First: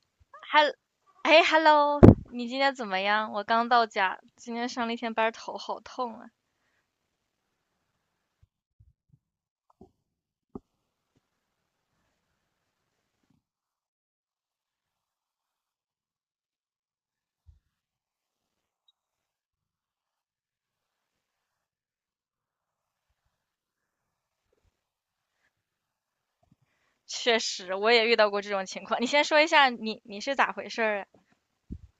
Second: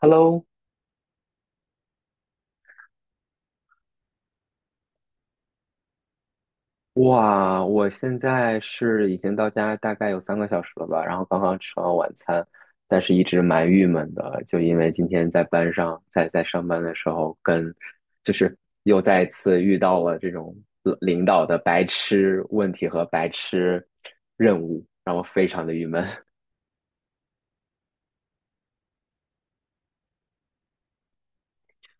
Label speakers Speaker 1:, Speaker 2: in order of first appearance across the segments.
Speaker 1: Hello，
Speaker 2: 哈，哎，hello，你今天怎么样？我刚到家，今天上了一天班儿，头好痛啊。
Speaker 1: 哇，我现在是已经到家大概有3个小时了吧，然后刚刚吃完晚餐，但是一直蛮郁闷的，就因为今天在班上，在上班的时候跟，就是又再一次遇到了这种领导的白痴问题和白痴任务，让我非常的郁闷。
Speaker 2: 确实，我也遇到过这种情况。你先说一下你是咋回事儿啊？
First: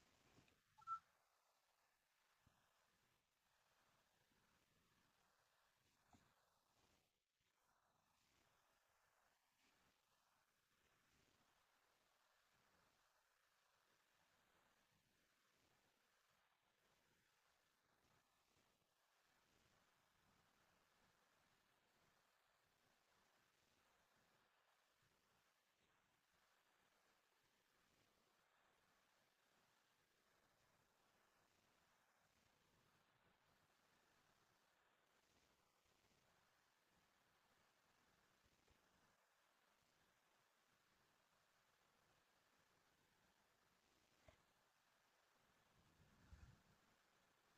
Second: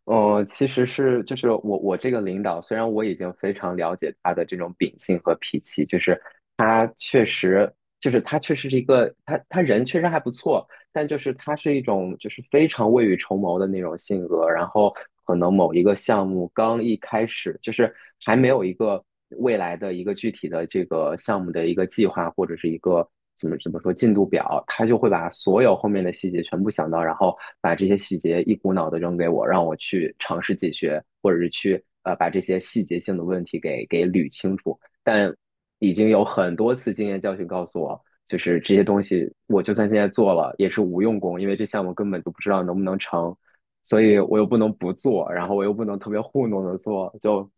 Speaker 1: 其实是就是我这个领导，虽然我已经非常了解他的这种秉性和脾气，就是他确实就是他确实是一个他人确实还不错，但就是他是一种就是非常未雨绸缪的那种性格，然后可能某一个项目刚一开始，就是还没有一个未来的一个具体的这个项目的一个计划或者是一个怎么说进度表，他就会把所有后面的细节全部想到，然后把这些细节一股脑的扔给我，让我去尝试解决，或者是去把这些细节性的问题给捋清楚，但。已经有很多次经验教训告诉我，就是这些东西，我就算现在做了，也是无用功，因为这项目根本就不知道能不能成，所以我又不能不做，然后我又不能特别糊弄的做，就，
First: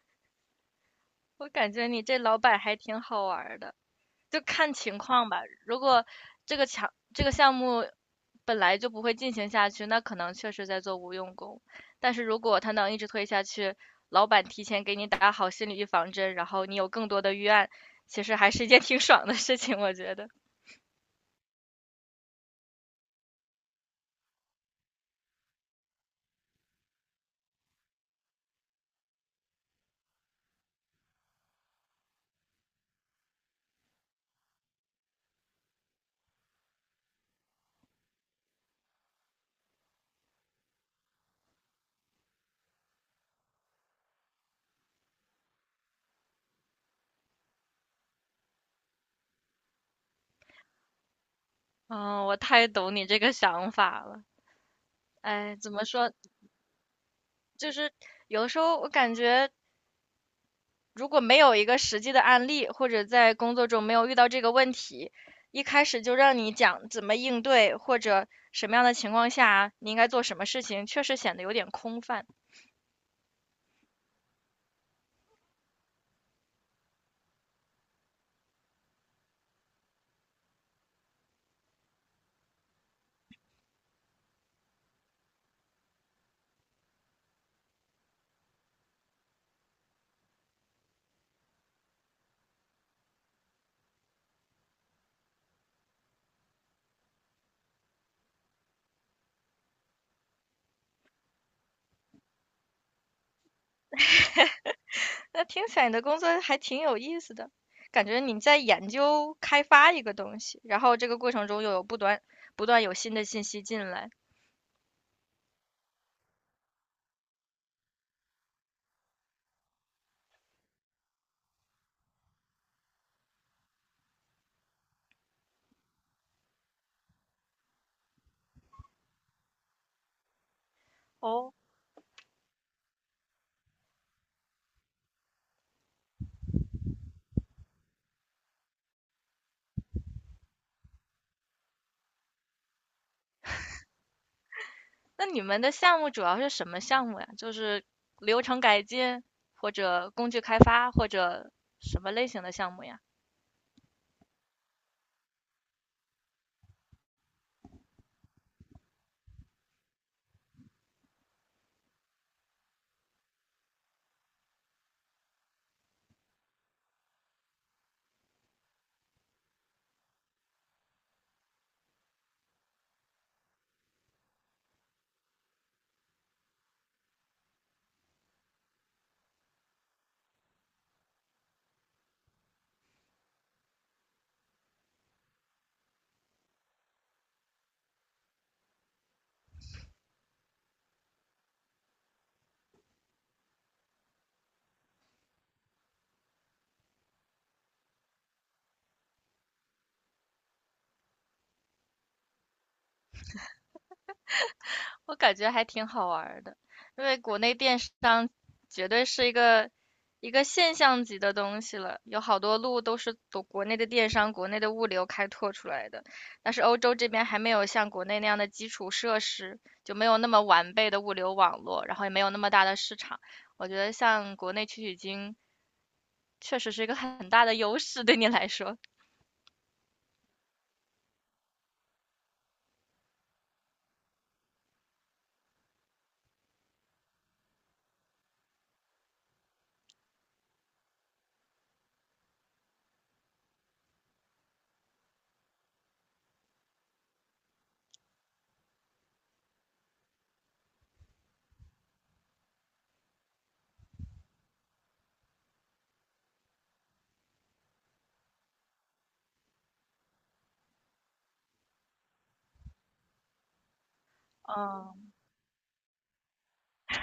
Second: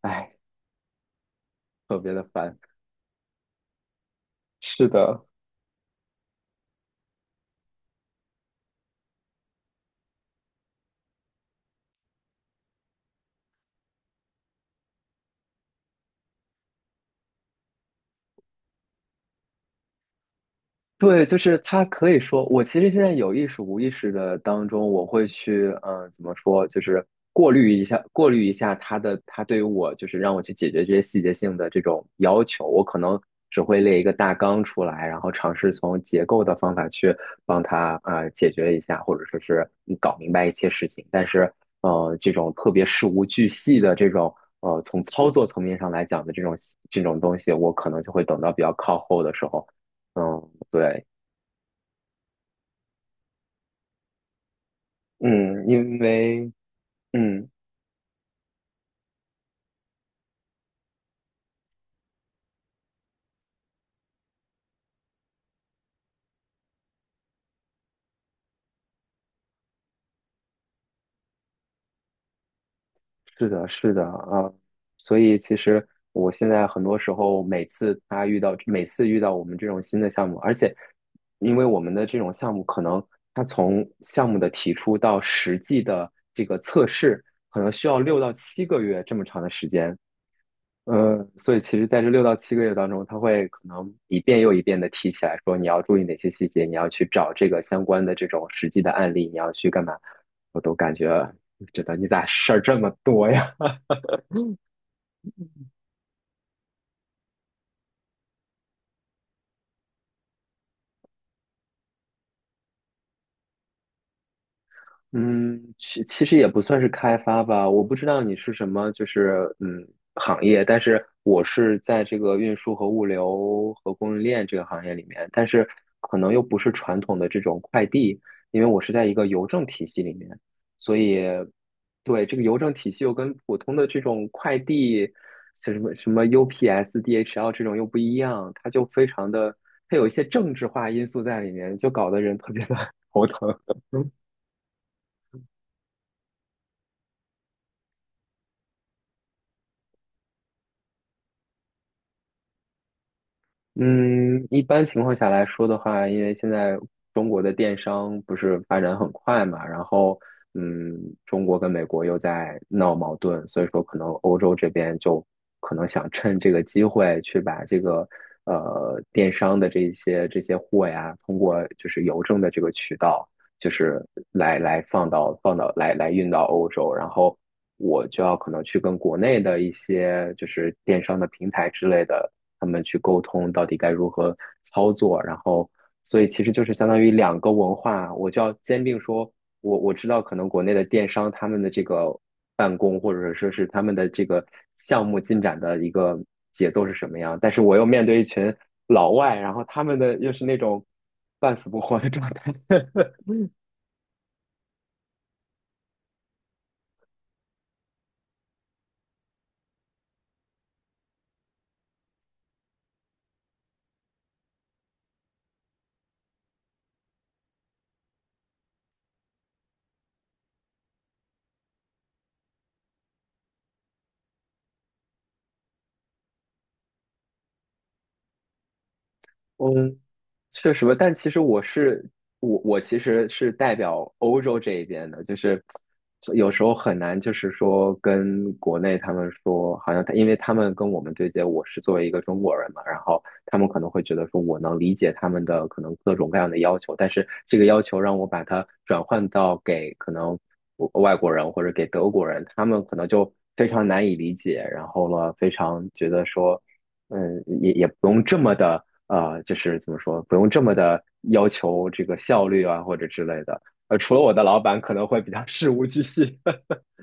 Speaker 1: 唉，
Speaker 2: 我感觉
Speaker 1: 特
Speaker 2: 你
Speaker 1: 别
Speaker 2: 这
Speaker 1: 的
Speaker 2: 老
Speaker 1: 烦。
Speaker 2: 板还挺好玩儿的，就看
Speaker 1: 是
Speaker 2: 情
Speaker 1: 的，
Speaker 2: 况吧。如果这个强这个项目本来就不会进行下去，那可能确实在做无用功。但是如果他能一直推下去，老板提前给你打好心理预防针，然后你有更多的预案，其实还是一件挺爽的事情，我觉得。
Speaker 1: 对，就是他可以说，我其实现在有意识无意识的当中，我会去，怎么说，就是过滤一下，过滤一下他的，他对于我，就是让我去解决这些细节性的这种要求，我可能只会列一个大纲出来，然后尝试从结构的方法去帮他解决一下，或者说是搞明白一些事情，但是，这种特别事无巨细的这种。从操作层面上来讲的这种东西，我可能就会等到比较靠后的时候。嗯，对，
Speaker 2: 嗯，我太懂你这个想法了。哎，
Speaker 1: 嗯，
Speaker 2: 怎么
Speaker 1: 因
Speaker 2: 说？
Speaker 1: 为，嗯，
Speaker 2: 就是有的时候我感觉，如果没有一个实际的案例，或者在工作中没有遇到这个问题，一开始就让你讲怎么应对，或者什么样的情况下你应该做什么事情，确实显得有点空泛。
Speaker 1: 是的，是的啊，所以其实我现在很多时候，每次他遇到，每次遇到我们这种新的项目，而且，因为我们的这种项目，可能它从项目的提出到实际的这个测试，可能需要六到七个月这么长的时间，所以其实在这六到七个月当中，他会可能一遍又一遍的提起来说，你要注意哪些细节，你要去找这个相关的这种实际的案例，你要去干嘛，我都感觉觉得你咋事儿这么多呀？
Speaker 2: 那听起来你的工作还挺有意思的，感觉你在研究开发一个东西，然后这个过程中又有不断有新的信息进来。
Speaker 1: 嗯，其实也不算是开发吧，我不知道你是什么，就是行业，但是我是在这个运输和物流和供应链这个行业里面，但是可能又不是传统的这种快递，因为我是在一个邮政体系里面，所以
Speaker 2: 哦，
Speaker 1: 对这个邮政体系又跟普通的这种快递，像什么 UPS、DHL 这种又不一样，它就非常的，它有一些政治化因素在里面，就搞得人特别的 头疼。
Speaker 2: 那你们的项目主要是什么项目呀？就是流程改进，或者工具开发，或者什么类型的项目呀？
Speaker 1: 嗯，一般情况下来说的话，因为现在中国的电商不是发展很快嘛，然后嗯，中国跟美国又在闹矛盾，所以说可能欧洲这边就可能想趁这个机会去把这个电商的这些货呀，通过就是邮政的这个渠道，就是来放到来运到欧洲，然后我就要可能去跟国内的一些就是电商的平台之类的，他们去沟通到底该如何操作，然后所以其实就是相当于两个文化，我就要兼并说，我知道可能国内的电商他们的这个办公或者说是他们的这个项目进展的一个节奏是什么样，但是我又面对一群老外，然后他们的又是那种半死不活的状态。
Speaker 2: 我感觉还挺好玩儿的，因为国内电商绝对是一个现象级的东西了，有好多路都是国内的电商、国内的物流开拓出来的，但是欧洲这边还没有像国内那样的基础设施，就没有那么完备的物流网络，然后也没有那么大的市场。我觉得像国内取经确实是一个很大的优势，对你来说。
Speaker 1: 嗯，确实吧，但其实我是我其实是代表欧洲这一边的，就是有时候很难，就是说跟国内他们说，好像他因为他们跟我们对接，我是作为一个中国人嘛，然后他们可能会觉得说我能理解他们的可能各种各样的要求，但是这个要求让我把它转换到给可能外国人或者给德国人，他们可能就非常难以理解，然后了非常觉得说。嗯，也不用这么的，就是怎么说，不用这么的要求这个效率啊，或者之类的。除了我的老板可能
Speaker 2: 嗯，
Speaker 1: 会比较 事无巨细，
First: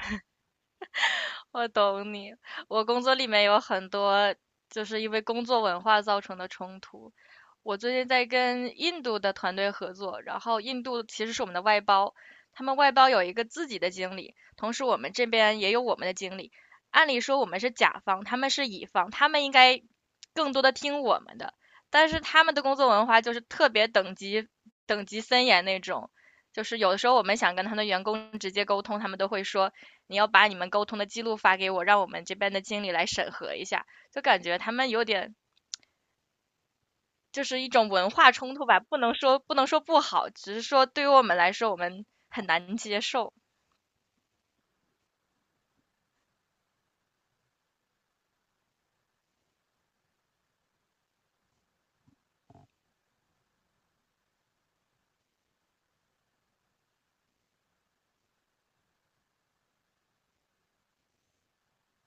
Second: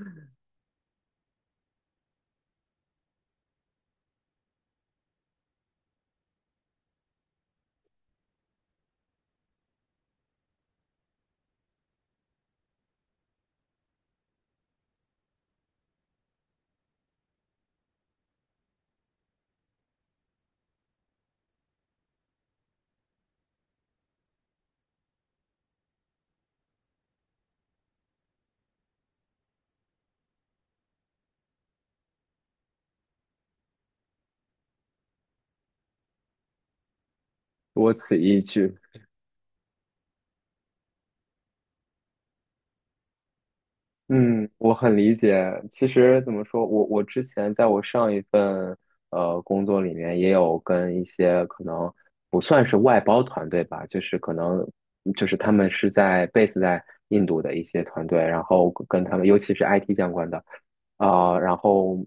Speaker 2: 我懂你，我工作里面有很多就是因为工作文化造成的冲突，我最近在跟印度的团队合作，然后印度其实是我们的外包，他们外包有一个自己的经理，同时我们这边也有我们的经理。按理说我们是甲方，他们是乙方，他们应该更多的听我们的，但是他们的工作文化就是特别等级森严那种，就是有的时候我们想跟他们的员工直接沟通，他们都会说你要把你们沟通的记录发给我，让我们这边的经理来审核一下，就感觉他们有点。就是一种
Speaker 1: 多
Speaker 2: 文
Speaker 1: 此
Speaker 2: 化
Speaker 1: 一
Speaker 2: 冲突
Speaker 1: 举。
Speaker 2: 吧，不能说不好，只是说对于我们来说，我们很难接受。
Speaker 1: 嗯，我很理解。其实怎么说，我之前在我上一份工作里面，也有跟一些可能不算是外包团队吧，就是可能就是他们是在 base 在印度的一些团队，然后跟他们，尤其是 IT 相关的，然后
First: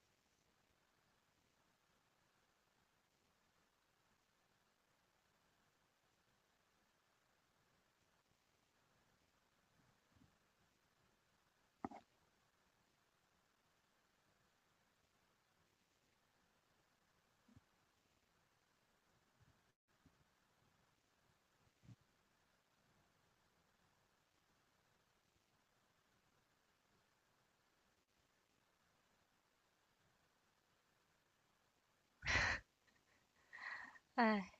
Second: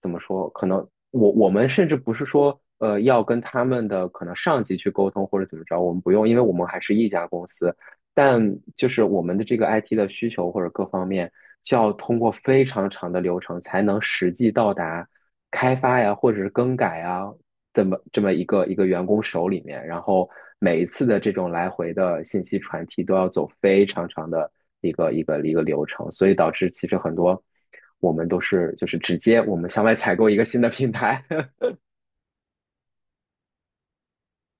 Speaker 1: 怎么说，可能我们甚至不是说要跟他们的可能上级去沟通或者怎么着，我们不用，因为我们还是一家公司。但就是我们的这个 IT 的需求或者各方面，就要通过非常长的流程才能实际到达开发呀，或者是更改呀，这么一个一个员工手里面。然后每一次的这种来回的信息传递都要走非常长的一个流程，所以导致其实很多我们都是就是直接我们向外采购一个新的 品牌。
Speaker 2: 唉，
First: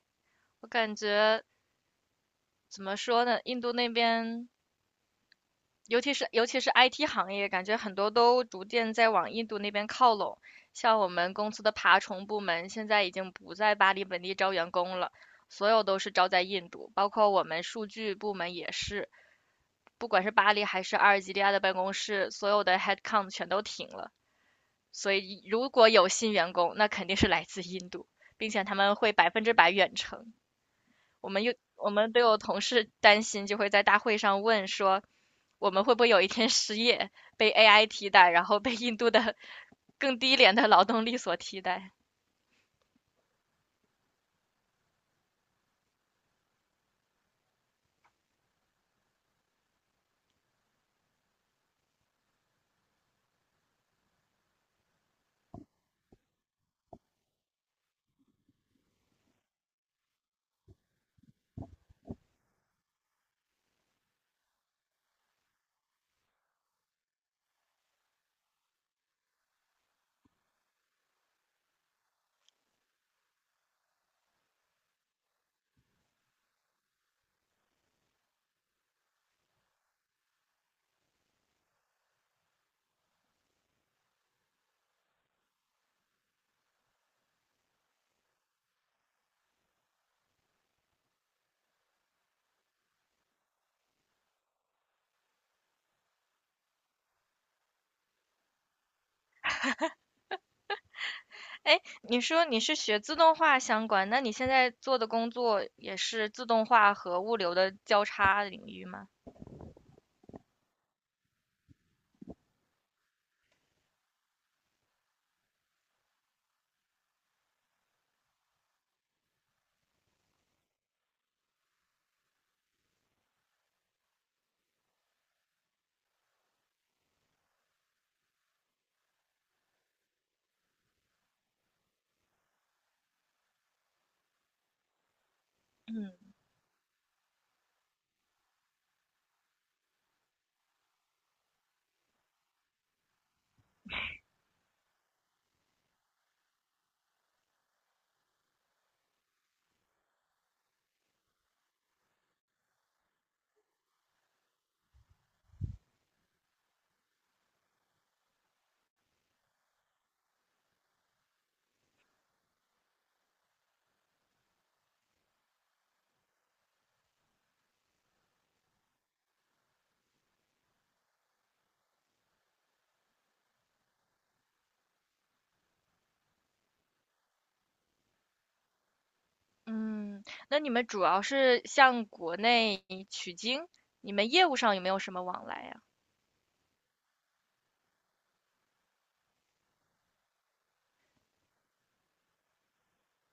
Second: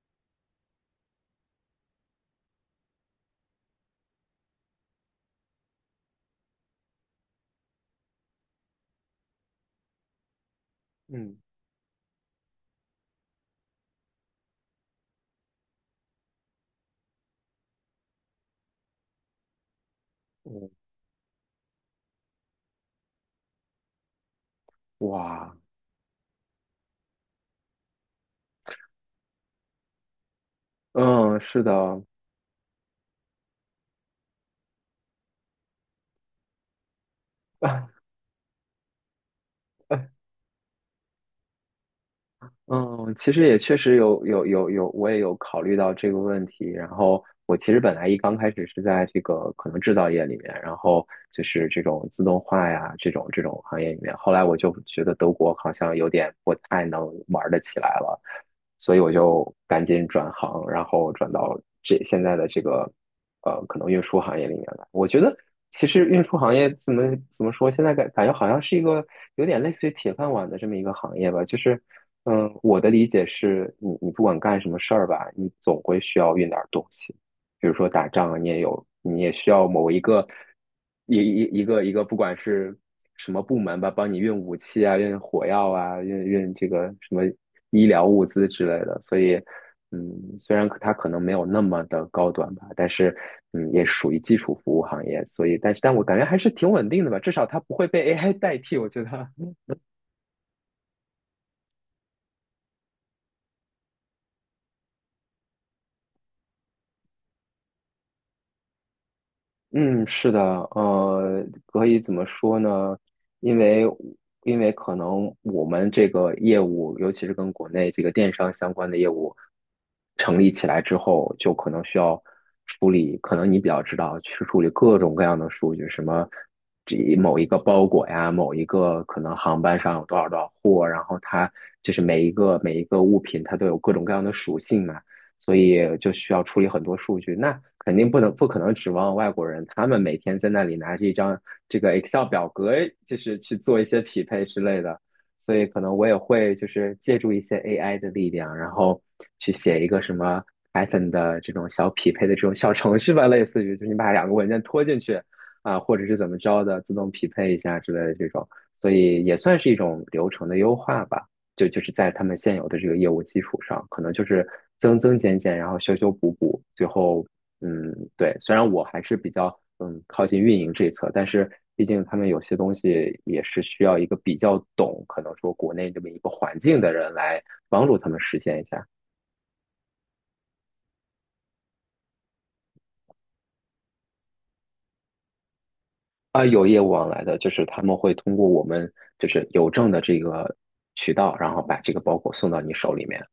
Speaker 2: 我感觉怎么说呢，印度那边，尤其是 IT 行业，感觉很多都逐渐在往印度那边靠拢。像我们
Speaker 1: 嗯
Speaker 2: 公司的爬虫部门，现在已经不在巴黎本地招员工了，所有都是招在印度，包括我们数据部门也是，不管是巴黎
Speaker 1: 嗯，
Speaker 2: 还是阿尔及利亚的办公室，所有的 headcount 全都停了。所以
Speaker 1: 哇，
Speaker 2: 如果有新员工，那肯定是来自印度，并且他们会百分之百远程。我
Speaker 1: 嗯，
Speaker 2: 们又
Speaker 1: 是
Speaker 2: 我
Speaker 1: 的。
Speaker 2: 们都有同事担心，就会在大会上问说，我们会不会有一天失业，被 AI 替代，然后被印度的 更低廉的劳动力所替代？
Speaker 1: 嗯，其实也确实有，我也有考虑到这个问题。然后我其实本来一刚开始是在这个可能制造业里面，然后就是这种自动化呀这种行业里面。后来我就觉得德国好像有点不太能玩得起来了，所以我就赶紧转行，然后转到这现在的这个可能运输行业里面来。我觉得其实运输行业怎么说，现在感觉好像是一个有点类似于铁饭碗的这么一个行业吧，就是。嗯，我的理解是你，你不管干什么事儿吧，你总会需要运点儿东西，比如说打仗啊，你也有，你也需要某一个一个，不管是什么部门吧，帮你运武器啊，运火药啊，运这个什么医疗物资之类的。所以，嗯，虽然它可能没有那么的高端吧，但是嗯，也属于基础服务行业。所以，但是但我感觉还是挺稳定的吧，至少它不会被 AI 代替，我觉得。
Speaker 2: 哎，你说你是学自动化相关，那你现在做的工作也是自动化和物流的交叉领域吗？
Speaker 1: 嗯，是的，可以怎么说呢？因为可能我们这个业务，尤其是跟国内这个电商相关的业务成立起来之后，就可能需要处理，可能你比较知道，去处理各种各样的数据，什么这某一个包裹呀，某一个可能航班上有多少多少货，然后它就是每一个物品，它都有各种各样的属性嘛。所以就
Speaker 2: 嗯，
Speaker 1: 需要处理很多数据。那肯定不能不可能指望外国人，他们每天在那里拿着一张这个 Excel 表格，就是去做一些匹配之类的。所以可能我也会就是借助一些 AI 的力量，然后去写一个什么 Python 的这种小匹配的这种小程序吧，类似于就是你把两个文件拖进去啊，或者是怎么着的，自动匹配一下之类的这种。所以也算是一种流程的优化吧。就是在他们现有的这个业务基础上，可能就是增增减减，然后修修补补，最后嗯，对，虽然我还是比较靠近运营这一侧，但是毕竟他们有些东西也是需要一个比较懂，可能说国内这么一个环境的人来帮助他们实现一下。
Speaker 2: 嗯，那你们主要是向国内取经，你们业务上有没有什么往来呀？
Speaker 1: 啊，有业务往来的，就是他们会通过我们就是邮政的这个渠道，然后把这个包裹送到你手里面。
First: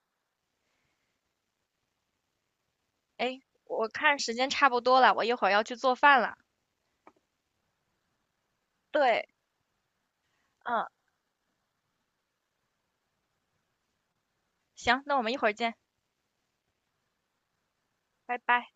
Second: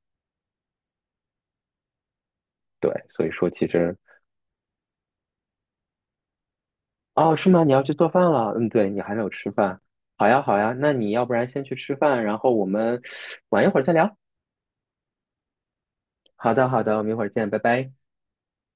Speaker 1: 对，所以
Speaker 2: 哎，
Speaker 1: 说其
Speaker 2: 我
Speaker 1: 实
Speaker 2: 看时间差不多了，我一会儿要去做饭了。
Speaker 1: 哦，是吗？你要去做饭了？嗯，对，你还没
Speaker 2: 对，
Speaker 1: 有吃饭。好呀，好呀，
Speaker 2: 嗯，
Speaker 1: 那你要不然先去吃饭，然后我们 晚一会儿再聊。
Speaker 2: 行，那我们一会儿见，
Speaker 1: 好的，好的，我们一会儿见，拜拜。
Speaker 2: 拜拜。